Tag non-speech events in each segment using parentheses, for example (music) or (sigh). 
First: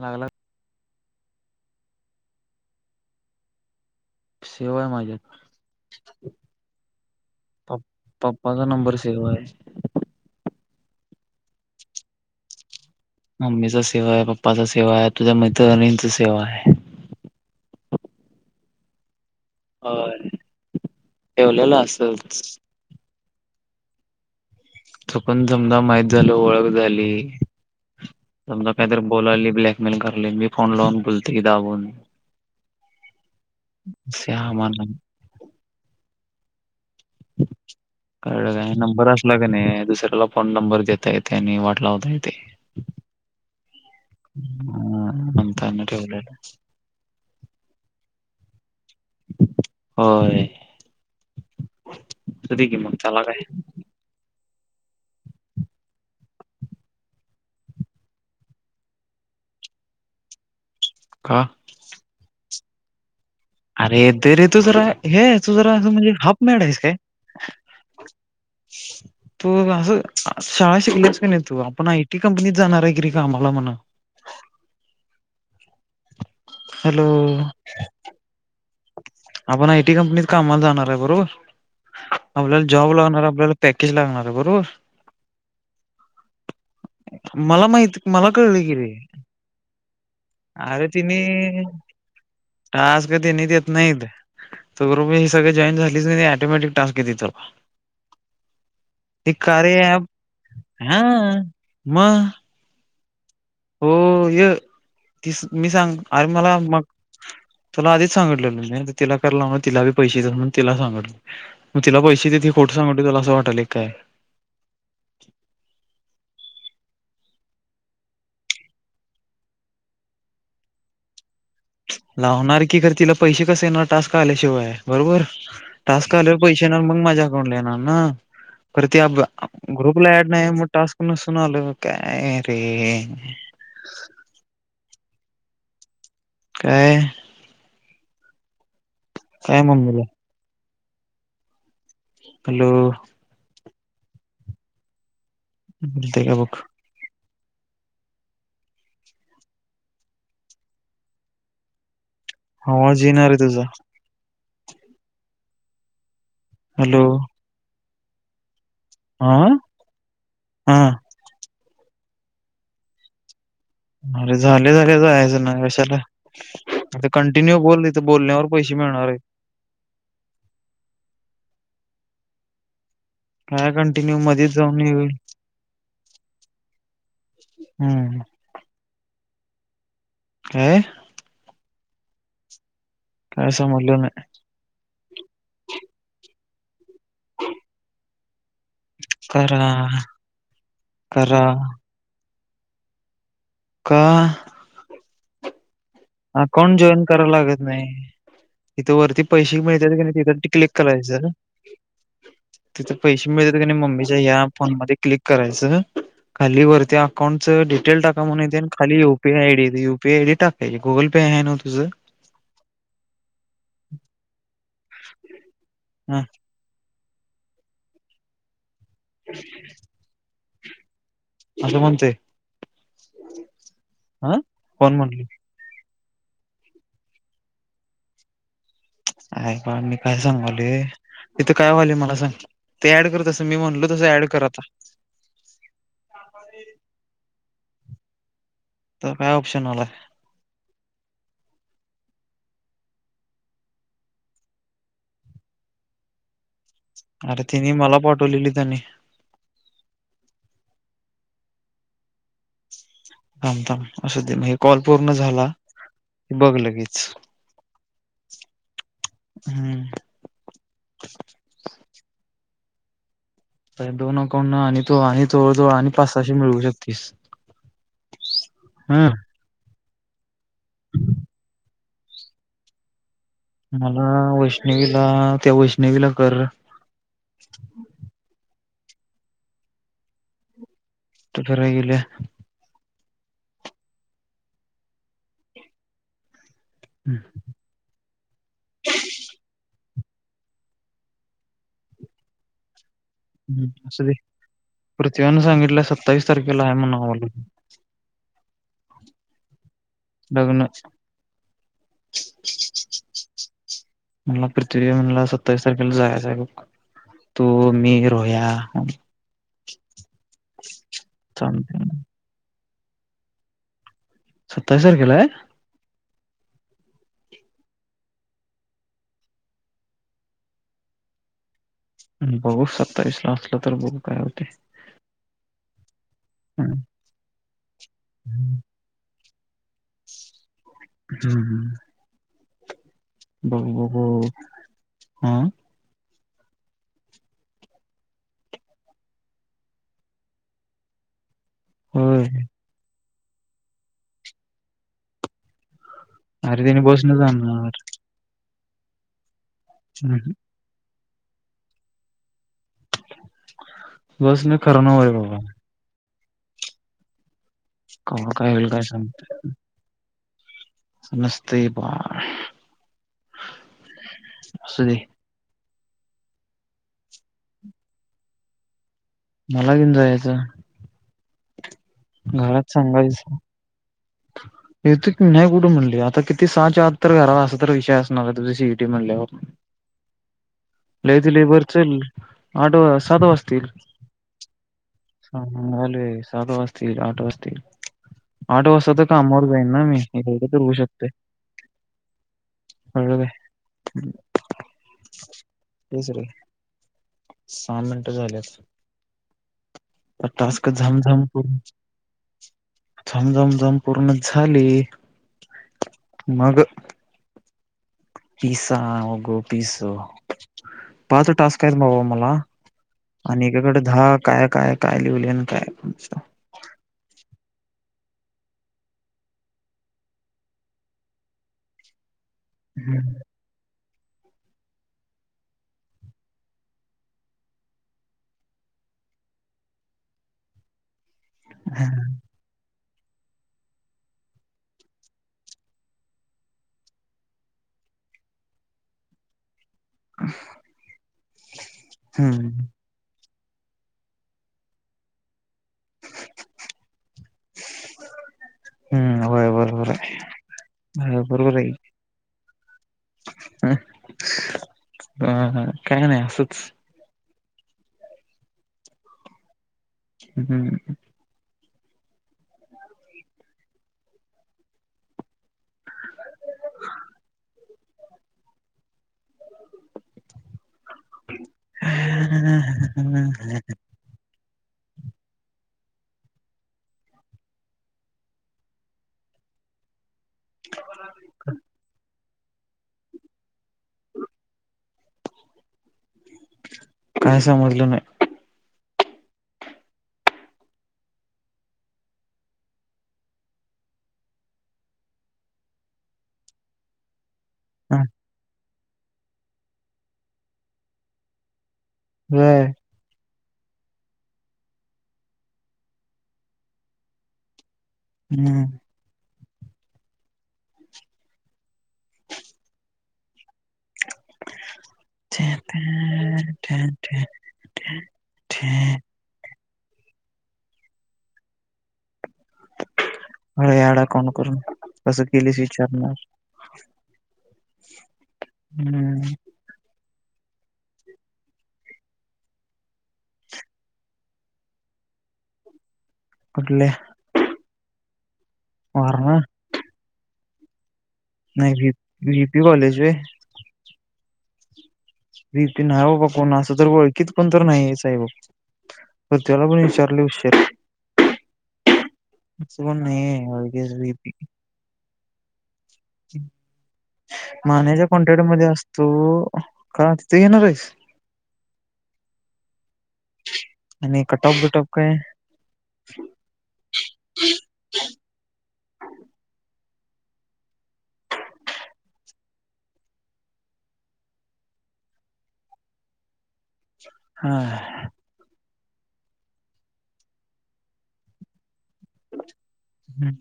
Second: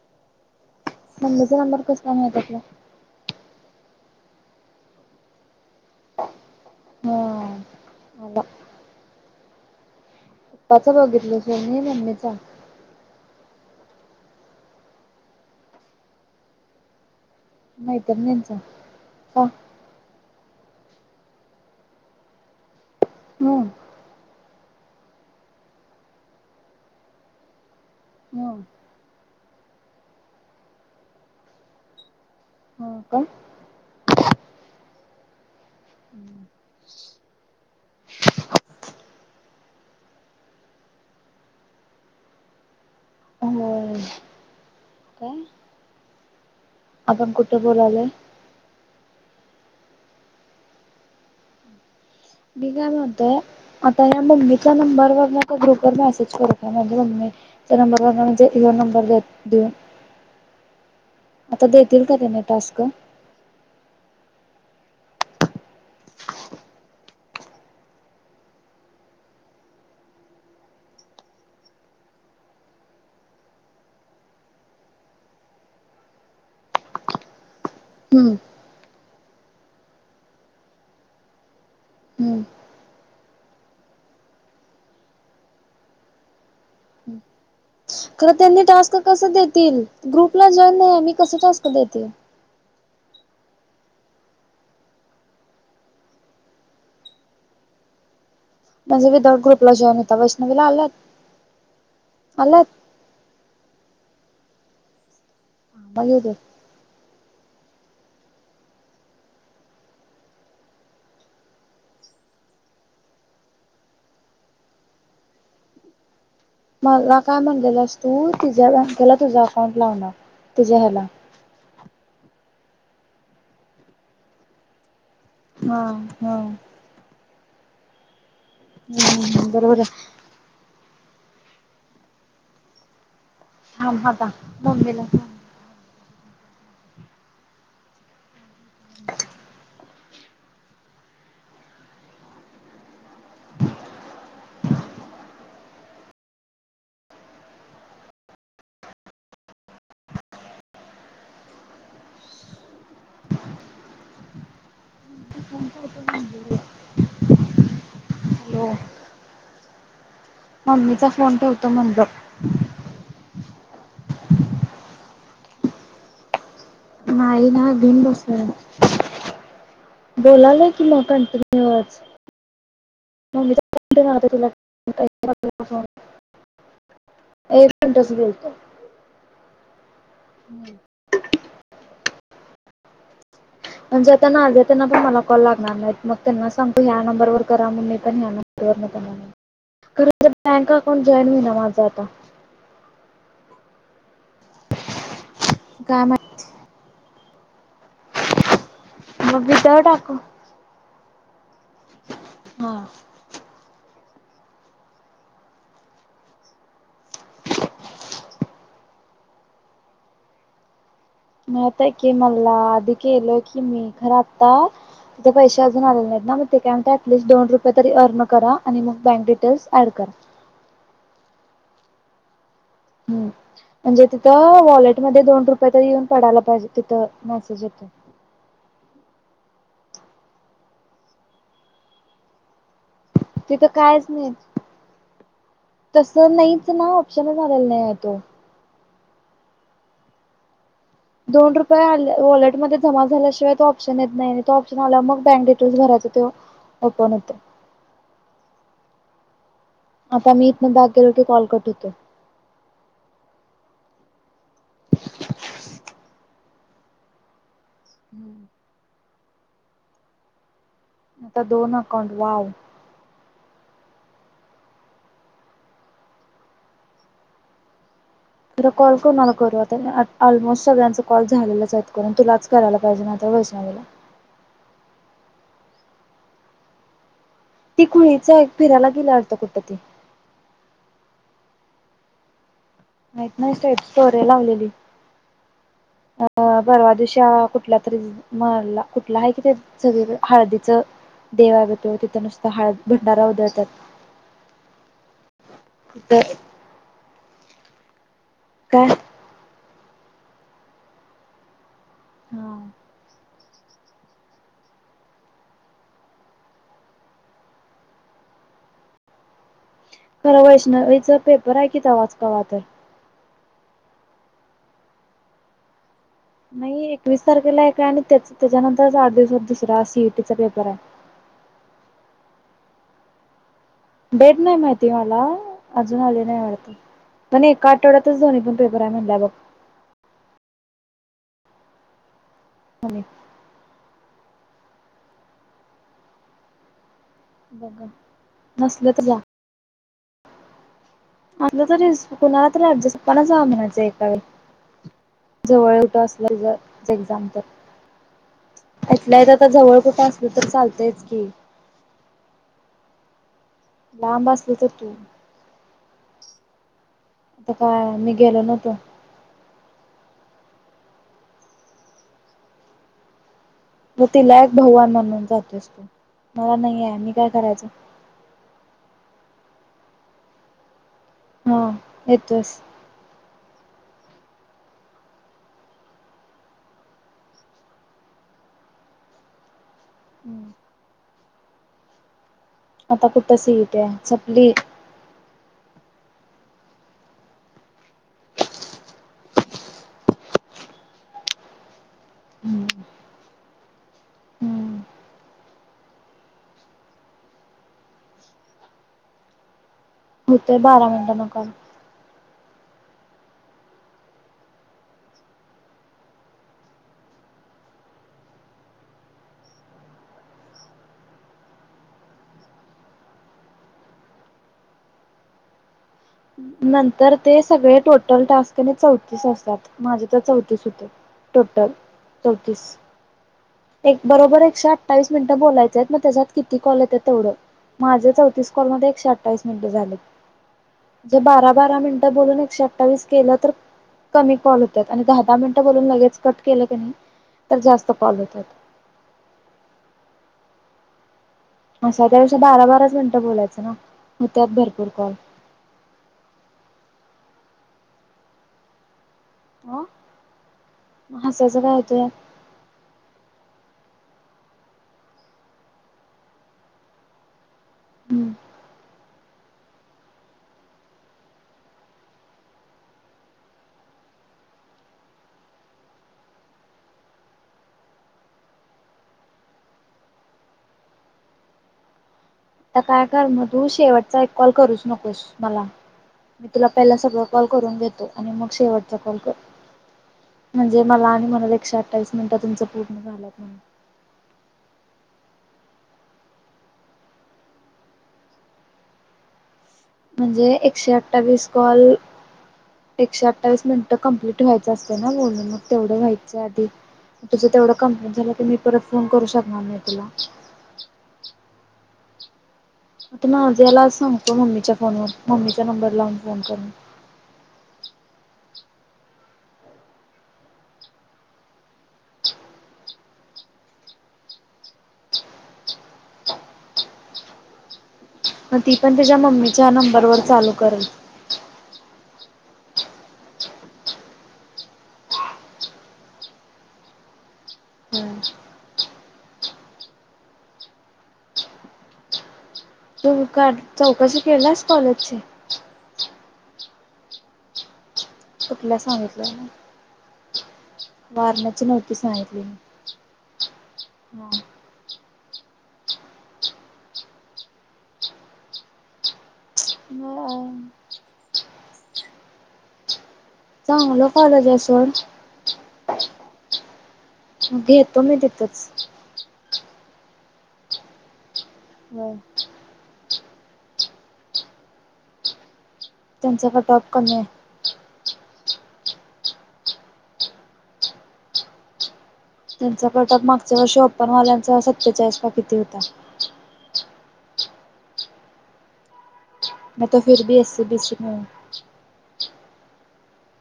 लागला. नंबरचा नंबर कस का माह आपला सेवा आहे माझ्यात हा आला पप्पाचा नंबर. तेव. च बघितला स मम्मीचा. मम्मीचा सेवा आहे पप्पाचा सेवा आहे तुझ्या मैत्रिणींची सेवा आहे. माहत त्यांच का? होय ठेवलेलं असच. (unintelligible) त पण जमजा माहीत झाल ओळख झाली. हम्म समजा काहीतरी बोलाली ब्लॅकमेल करले मी फोन लावून बुोलते दाबून हम. श्या मला हम्म. ह. कळलं काय नंबर असला का नाही दुसऱ्याला फोन नंबर देता येते आणि वाटला होता येते. होय काय हांत ठव. आपण कुठे बोलालो. होय. दे की बीघा मग त्याला काय मध्ये आता या मम्मीच्या नंबरवर ग्रुपवर मेसेज करत आहे माझी मम्मी त्या नंबर म्हणजेन नंबर द देऊन. का? देतील का त्याने टास्क अरे ते रे तू जरा हे तू जरा असं म्हणजे हप मळायस काय? (inaudible) तू असं शाळा शिकलस का नाही तू आपण आयटी कंपनीत जाणार आहे करी कामला म्हणा. हॅलो. हम्म. आपण आयटी कंपनीत कामाला जाणार आहे बरोबर. हम्म आपल्याला जॉब लागणार आपल्याला पॅकेज लागणार आहे बरोबर. मला माहित मला ख कळलं त्यांनी की रे टास्क कस देतील ग्रुपला जॉईन नाही मी कस टास्क देे. ट अस कती नि ते नाहीत त ग्रुप हे सगळे जॉईन झालीच नाही टोमॅटिक टास्क घेत त. म्हणजे ते विदाउट ग्रुपला कारे जॉईन होता वैष्णवीला आल्यात हा म आलात हो य तीस मी सांग मग येऊ दे अरे मला मग तुला आधीच सांगितलेलं मी ति कराय लाव तिलाी पैसे देतस म्हणून तिला सांगले. मग तिला पैसे ते खोटं सांगते तुला असं वाटल काय मला काय म्हण गेलंस तू तिझ्या बँेला तुझा अकाउंट लावणार तुझ्या ह्याला लावणार की खर तिला पैसे कसे येणार टास्क आल्याशिवाय बरोबर. हा हा टस्लेवर पैसे ये मग माझ्या अकाउंटला येणार ना तर ते हम्म बरोबर आहे ग्रुपला. नाही मग टास्क नसून आलं काय रे. थांब होता मुंबईला. काय (inaudible) काय म्हणलं. हॅलो! का बुघ. होवाज येणार आहे तुझा. ण का हॅलो हो. आह. मम्मीचा फोन ठेवतो म्हणलं. अरे झाले झाले जायचं ना कशाला? आता नाही कंटिन्यू ना बोलली तर घेऊन बोलण्यावर पैसे मिळणार आहे बोलालाय कि मकण तुमवज म काय कंटिन्यू ना तुला मध्येच जाऊन येईल एक मिनटच हम्म गेतो अह कसंम पण जताना आले त्यांना पण मला कॉल लागणार नाहीत मग त्यांना सांगू ह्या नंबर करा म्हण मी पण ह्या नं करा र बँक अकाउंट जॉईन होई करा ना माझा आता काहा गामाात अकाउंट जॉईन करायला लागत नाही तथं वरती मग पैसे वितळ मिळत की टाकू नाही तिथ्िक करायच हा तिथ पै मिळत क मम्मीच्या या्या फोन मध्ये क्लिक करायचं खाली वरती अकांटचं डिटे टाका म्हण ये आणि खाली यपीयडी यपीआय डी टाकाय गुगल पे आहे ना तुझं नाहीताय की मल्ला आधी केलो की मी खरं आता तिथे पैसे अजून आले हा नाहीत ना काय म्ह अटिस्ट दोन रुपय तरीर्न करा आणि मग बँक डिटेल्स ऍड करा असं म्हणतेय हम् म्हणजे हा तिथं कोण वॉलेटमध्येध्ये म्हणली दोन रुपये तर येऊन पडायला पाहिजे तिथं मेसेज येत ऐ बा मी काय सांगवले तिथे काय वाले मला सांग ते ऍड करतसं मी तिथं म्हटलो कायच तसं ऍड नाही कर आता तसं नाहीच ना ऑप्शनच आलेला नाही आहे तो तर काय ऑप्शन आलाय दोन रुपया आले वॉलेटमध्ये जमा झाल्याशिवायो ऑप्शन येत नाही तो ऑप्शन आला मग बँक डिटेल्स भरायचं तेो (inaudible) हो पणत तिनी मला पाठवलेली त्यांनी आता मी इथन बाग गेलो के कॉल करट होतो ाम थाम असं दे म्ह कॉल पूर्ण झाला हे बघ ल केच हम्म हम्म आता दोन अकाउंट वाव दोन अकाउंट आणि तो आणि जवळजवळ आणि पाच सशे मिळवू शकतीस इ हं कोळकून नला वर ऑलमोस्ट सगळ्यांचं कॉल झालेच आहेत कर तुलाच करायला पाहिजे ना आता मला वैष्णवीला त्या वैष्णवीला कर ती खुळीच एक फिरायला गेल्या वाटत कुठ तर कुठ फिरायला गेल्या माहीत नाही स्टोरी लावलेली अ परवा दिवशी कुठल्या तरी मला कुठला आहे कि ते सगळी हळदीचं देवावेत तिथं नुसतं हळदी भंडारा हो ह् असं पृथ्वीनं सांगितलं सत्तावीस तिथं तारखेला आहे म्हनुन आमला काय लग्न हा मला पृथ्वी म्हणला सत्तावीस तारखेला जायचं आहे बघ. तू मी रोया खरं वैष्णवी च पेपर आहे कि तवाच वाटत सत्तावीस तारखेला आहे. नाही एकवीस तारखेला एक काय आणि त्याच त्याच्यानंतर आठ दिवसात दुसरा सीईटीचा पेपर आहे. बघू सत्तावीस ला असलं तर बघ डेट नाही माहिती मला अजून आली नाही वाटत पण एका आठवड्यातच दोन पण पेपर काय म्हणत्या बघ हम् आणि बघ बघू हा बघ नसलं तर जा आता तरी होय कुणाला तर ऍडजेस्ट पणाच ह म्हणायचं एका वळ जवळ होत असेल अरे त्याने ते बसन एक्झाम जाणार तर इथल्या इथ जवळ कुठं असल तरी चालतयच की, लांब बस असलं तर खर तू नाय होय आता बाबा आता काय मी गेलो नव्हतो. ह ते नसतेय. मग तिला एक भाऊ म्हणून जाते मला नाही आहे मी काय करायचं. मला घेऊन जा यायचं. हा येतोयस सांगायच. येतो की नाही कुठे म्हणली आता किती सहा च आत तर घरा असा तर विषय असणार आहे तुझी सीईटी म्हणट ल्यावर हम् लाईट लई बर चल आठ आता सातवाज कुठं वाजतील. सीईटी आहे संपली ह ह अल सात वाजतील आठ वाजतील असतील आ तर कामावर जाईन ना मी ए तर होऊ शकते हम्म बघ बाई आहे. ह हम्म तसरे सहा मिनटं झाल्या. होतय टस्क बारा झमझम मिनिटांन कॉल करून झमझम झम पूर्ण झाली मग पिसा होगो पिस पाच टास्क आहे बाबा मला आणि एकाकडें दहा काय काय काय लिहवलय आणि काय नंतर ते सगळे टोटल टास्कने चौतीस असतात माझे तर चौतीस होते. टोटल चौतीस हम्म. एक बरोबर एकशे अठ्ठावीस मिनिटं बोलायचं आहेत मग त्याच्यात किती कॉल येते तेवढं माझे चौतीस कॉलमध्येध्ये एकशे अठ्ठावीस मिनिटे झाले जे बारा बारा मिनिटं बोलून एकशे अठ्ठावीस केलं तर कमी कॉल होतात आणि दहा दहा मिनिटं बोलून लगेच कट केलं की नाही. तर जास्त कॉल येतात. अ असा त्या दिवष बारा बाराच मिनटं बोलायचं ना होत्यात भरपूर कॉल, हम् होय हो बरोबर आहे होय हसायचं काय होतो या. ह ह काय नाही असंच. हम्म हम्. (inaudible) आता काय कर मग तू शेवटचा एक कॉल करूच नकोस मला मी तुला पहिला सगळं कॉल करून देतो आणि मग शेवटचा कॉल कर म्हणजे मला आणि मला एकशे अठ्ठावीस मिनिटं तुमचं पूर्ण झालं म्हण काय समजलं नाही म्हणजे एकशे अठ्ठावीस कॉल एकशे अ्ठवीस मिनिटं कं्प्लीट व्हायच असते ना बोलून मग तेवढे व्हायचं आधी तुझं तेवढं कंप्लेंट झालं तर मी परत फोन करू शकणार नाही तुला हम् आता नाझ यालाज सांगतो मम्मीच्या फोनवर मम्मीच्या नंबर लावून फोन करून हम् ते ते मग ती पण त्याच्या मम्मीच्या नंबरवरर चालू करल याडा कोण करून कसं केलीस विचारणार हम्म तू का चौकशी केलीस कॉलेजची कठले तुटल्या सांगितलं वारणा वारणच नाही व्ही नोकीी सांगितली व्हीपी कॉलेज व ह बीतीन आहे बा बा कोण असं तर ओळखीत कोण तर नाही साहे बा प त्याला पण विचारले हशार असं पण नाहीे चांगलं कॉलजसवर घेतो माण्या्याच्या मी कन्टेट मध्ये तिथंच असतो का तिथे येणार आहेस होम आणि कटॉप दटॉप काय त्यांचा काा टॉप कमी आहे त्यांचा कटक मागच्या वर्ष प्पन वाल्यांचा सततेचा इसपा किती होता हा म त फरी एस सी बीस हम्म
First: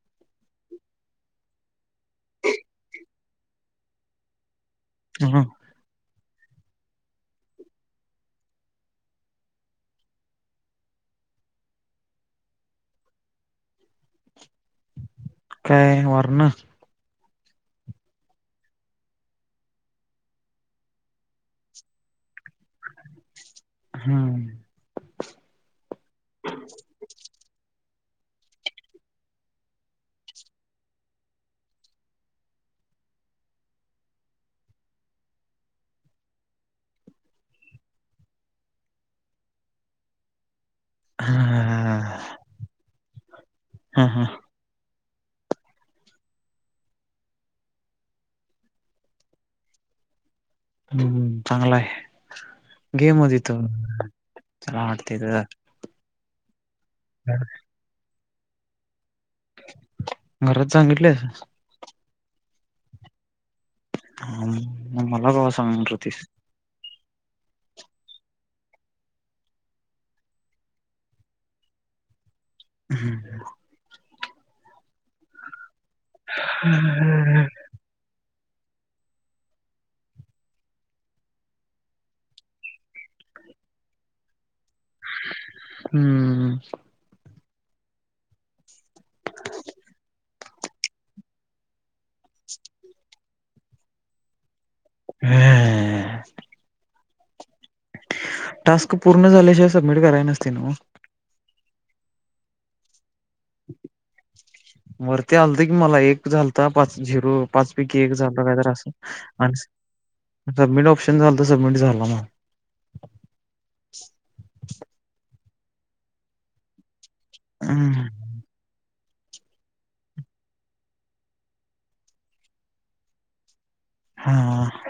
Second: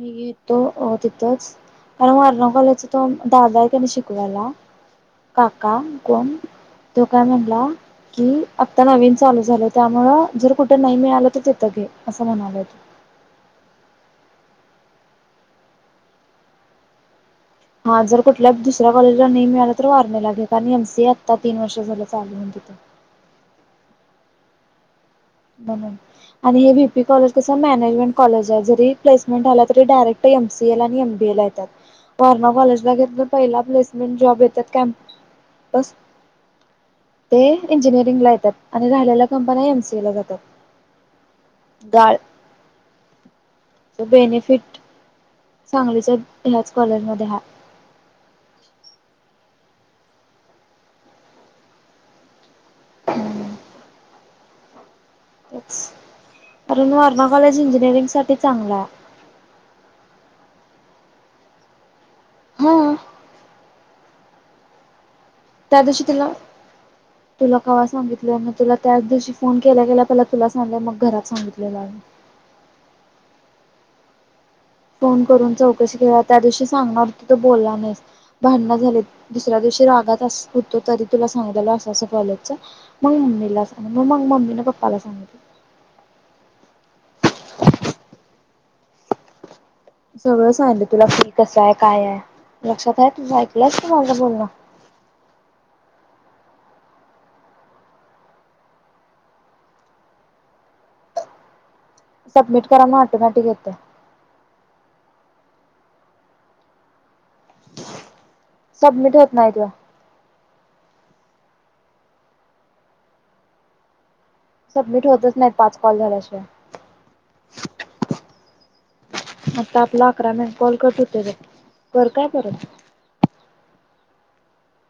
म घेतो तिथंच कारण वर्ण कॉलेचा तो दादा आहे त्याने शिकवायला काका कोण तो काय म्हणला कि आत्ता नवीन चालू झालं त्यामुं जर कुठे नाही मिळालं तर तिथं घे असं म्हणालंेत काय वार ना हा जर कुठल्या दुसऱ्या कॉलेजला नाही मिळालं तर वारणे लागेल कारण एमसीए आत्ता तीन वर्ष झालं चाल ते (unintelligible) हा म्हणून आणि हे बीपी कॉलेज कस मॅनेजमेंट कॉलेज जरी प्लेसमेंट झाला तरी डायरेक्ट एमसीए ला आणि एमबीए ला येतात. वर्णा कॉलेजला घेत तर पहिला प्लेसमेंट जॉब येतात.. कॅम्पस ते इंजिनिअरिंग ला येतात, आणि राहिलेला कंपन एमसीए ला जातात. गाळ हा. हा, हा. बेनिफिट सांगलीच्या ह्याच कॉलेज मध्ये ह्या हं चांगला आहे. गेम होती त चला हटतीथ अरुण वर्णा कॉलेज इंजिनिअरिंग साठी चांगला आहे. घरात सांगितलंस? हा हा मला क (unintelligible) त्यादिवशी तिला तुला केव्हा सांगितलंय म तुला त्याच दिवशी फोन केला गेला पहिला तुला सांगलंय मग घरात सांगितलेलं हम्म ह फोन करून चौकशी केला त्या दिवशी सांगणारतीी तो बोलला नाहीस भांडण झाले दुसऱ्या दिवशी रागात होतो तरी तुला सांगलेल असं असं कॉलेच मग मम्मीला सग मग मग मममी ना पप्पाला सांगत हम्म सगळं सांगितलं तुला फ्री कसं आहे? काय आहे लक्षात आहे तुझ ऐकलंयच त माझ बोलणं? ह (unintelligible) टास्क पूर्ण झाल्याशिवाय सबमिट करायच नसतय ना सबमिट करा नाऑटोमॅटिक वरती आलत की मला एक झालता पाच, झिरो पाच पैकी एक झालं काय तर असं सबमिट होत नाही आणि तुला सबमिट ऑप्शन झालं तर सबमिट झालं मला सबमिट होतच नाहीत पाच कॉल झाल्याशिवाय हं हं आता आपला अकरा मेन कॉल करत होते ते कर काय परत हा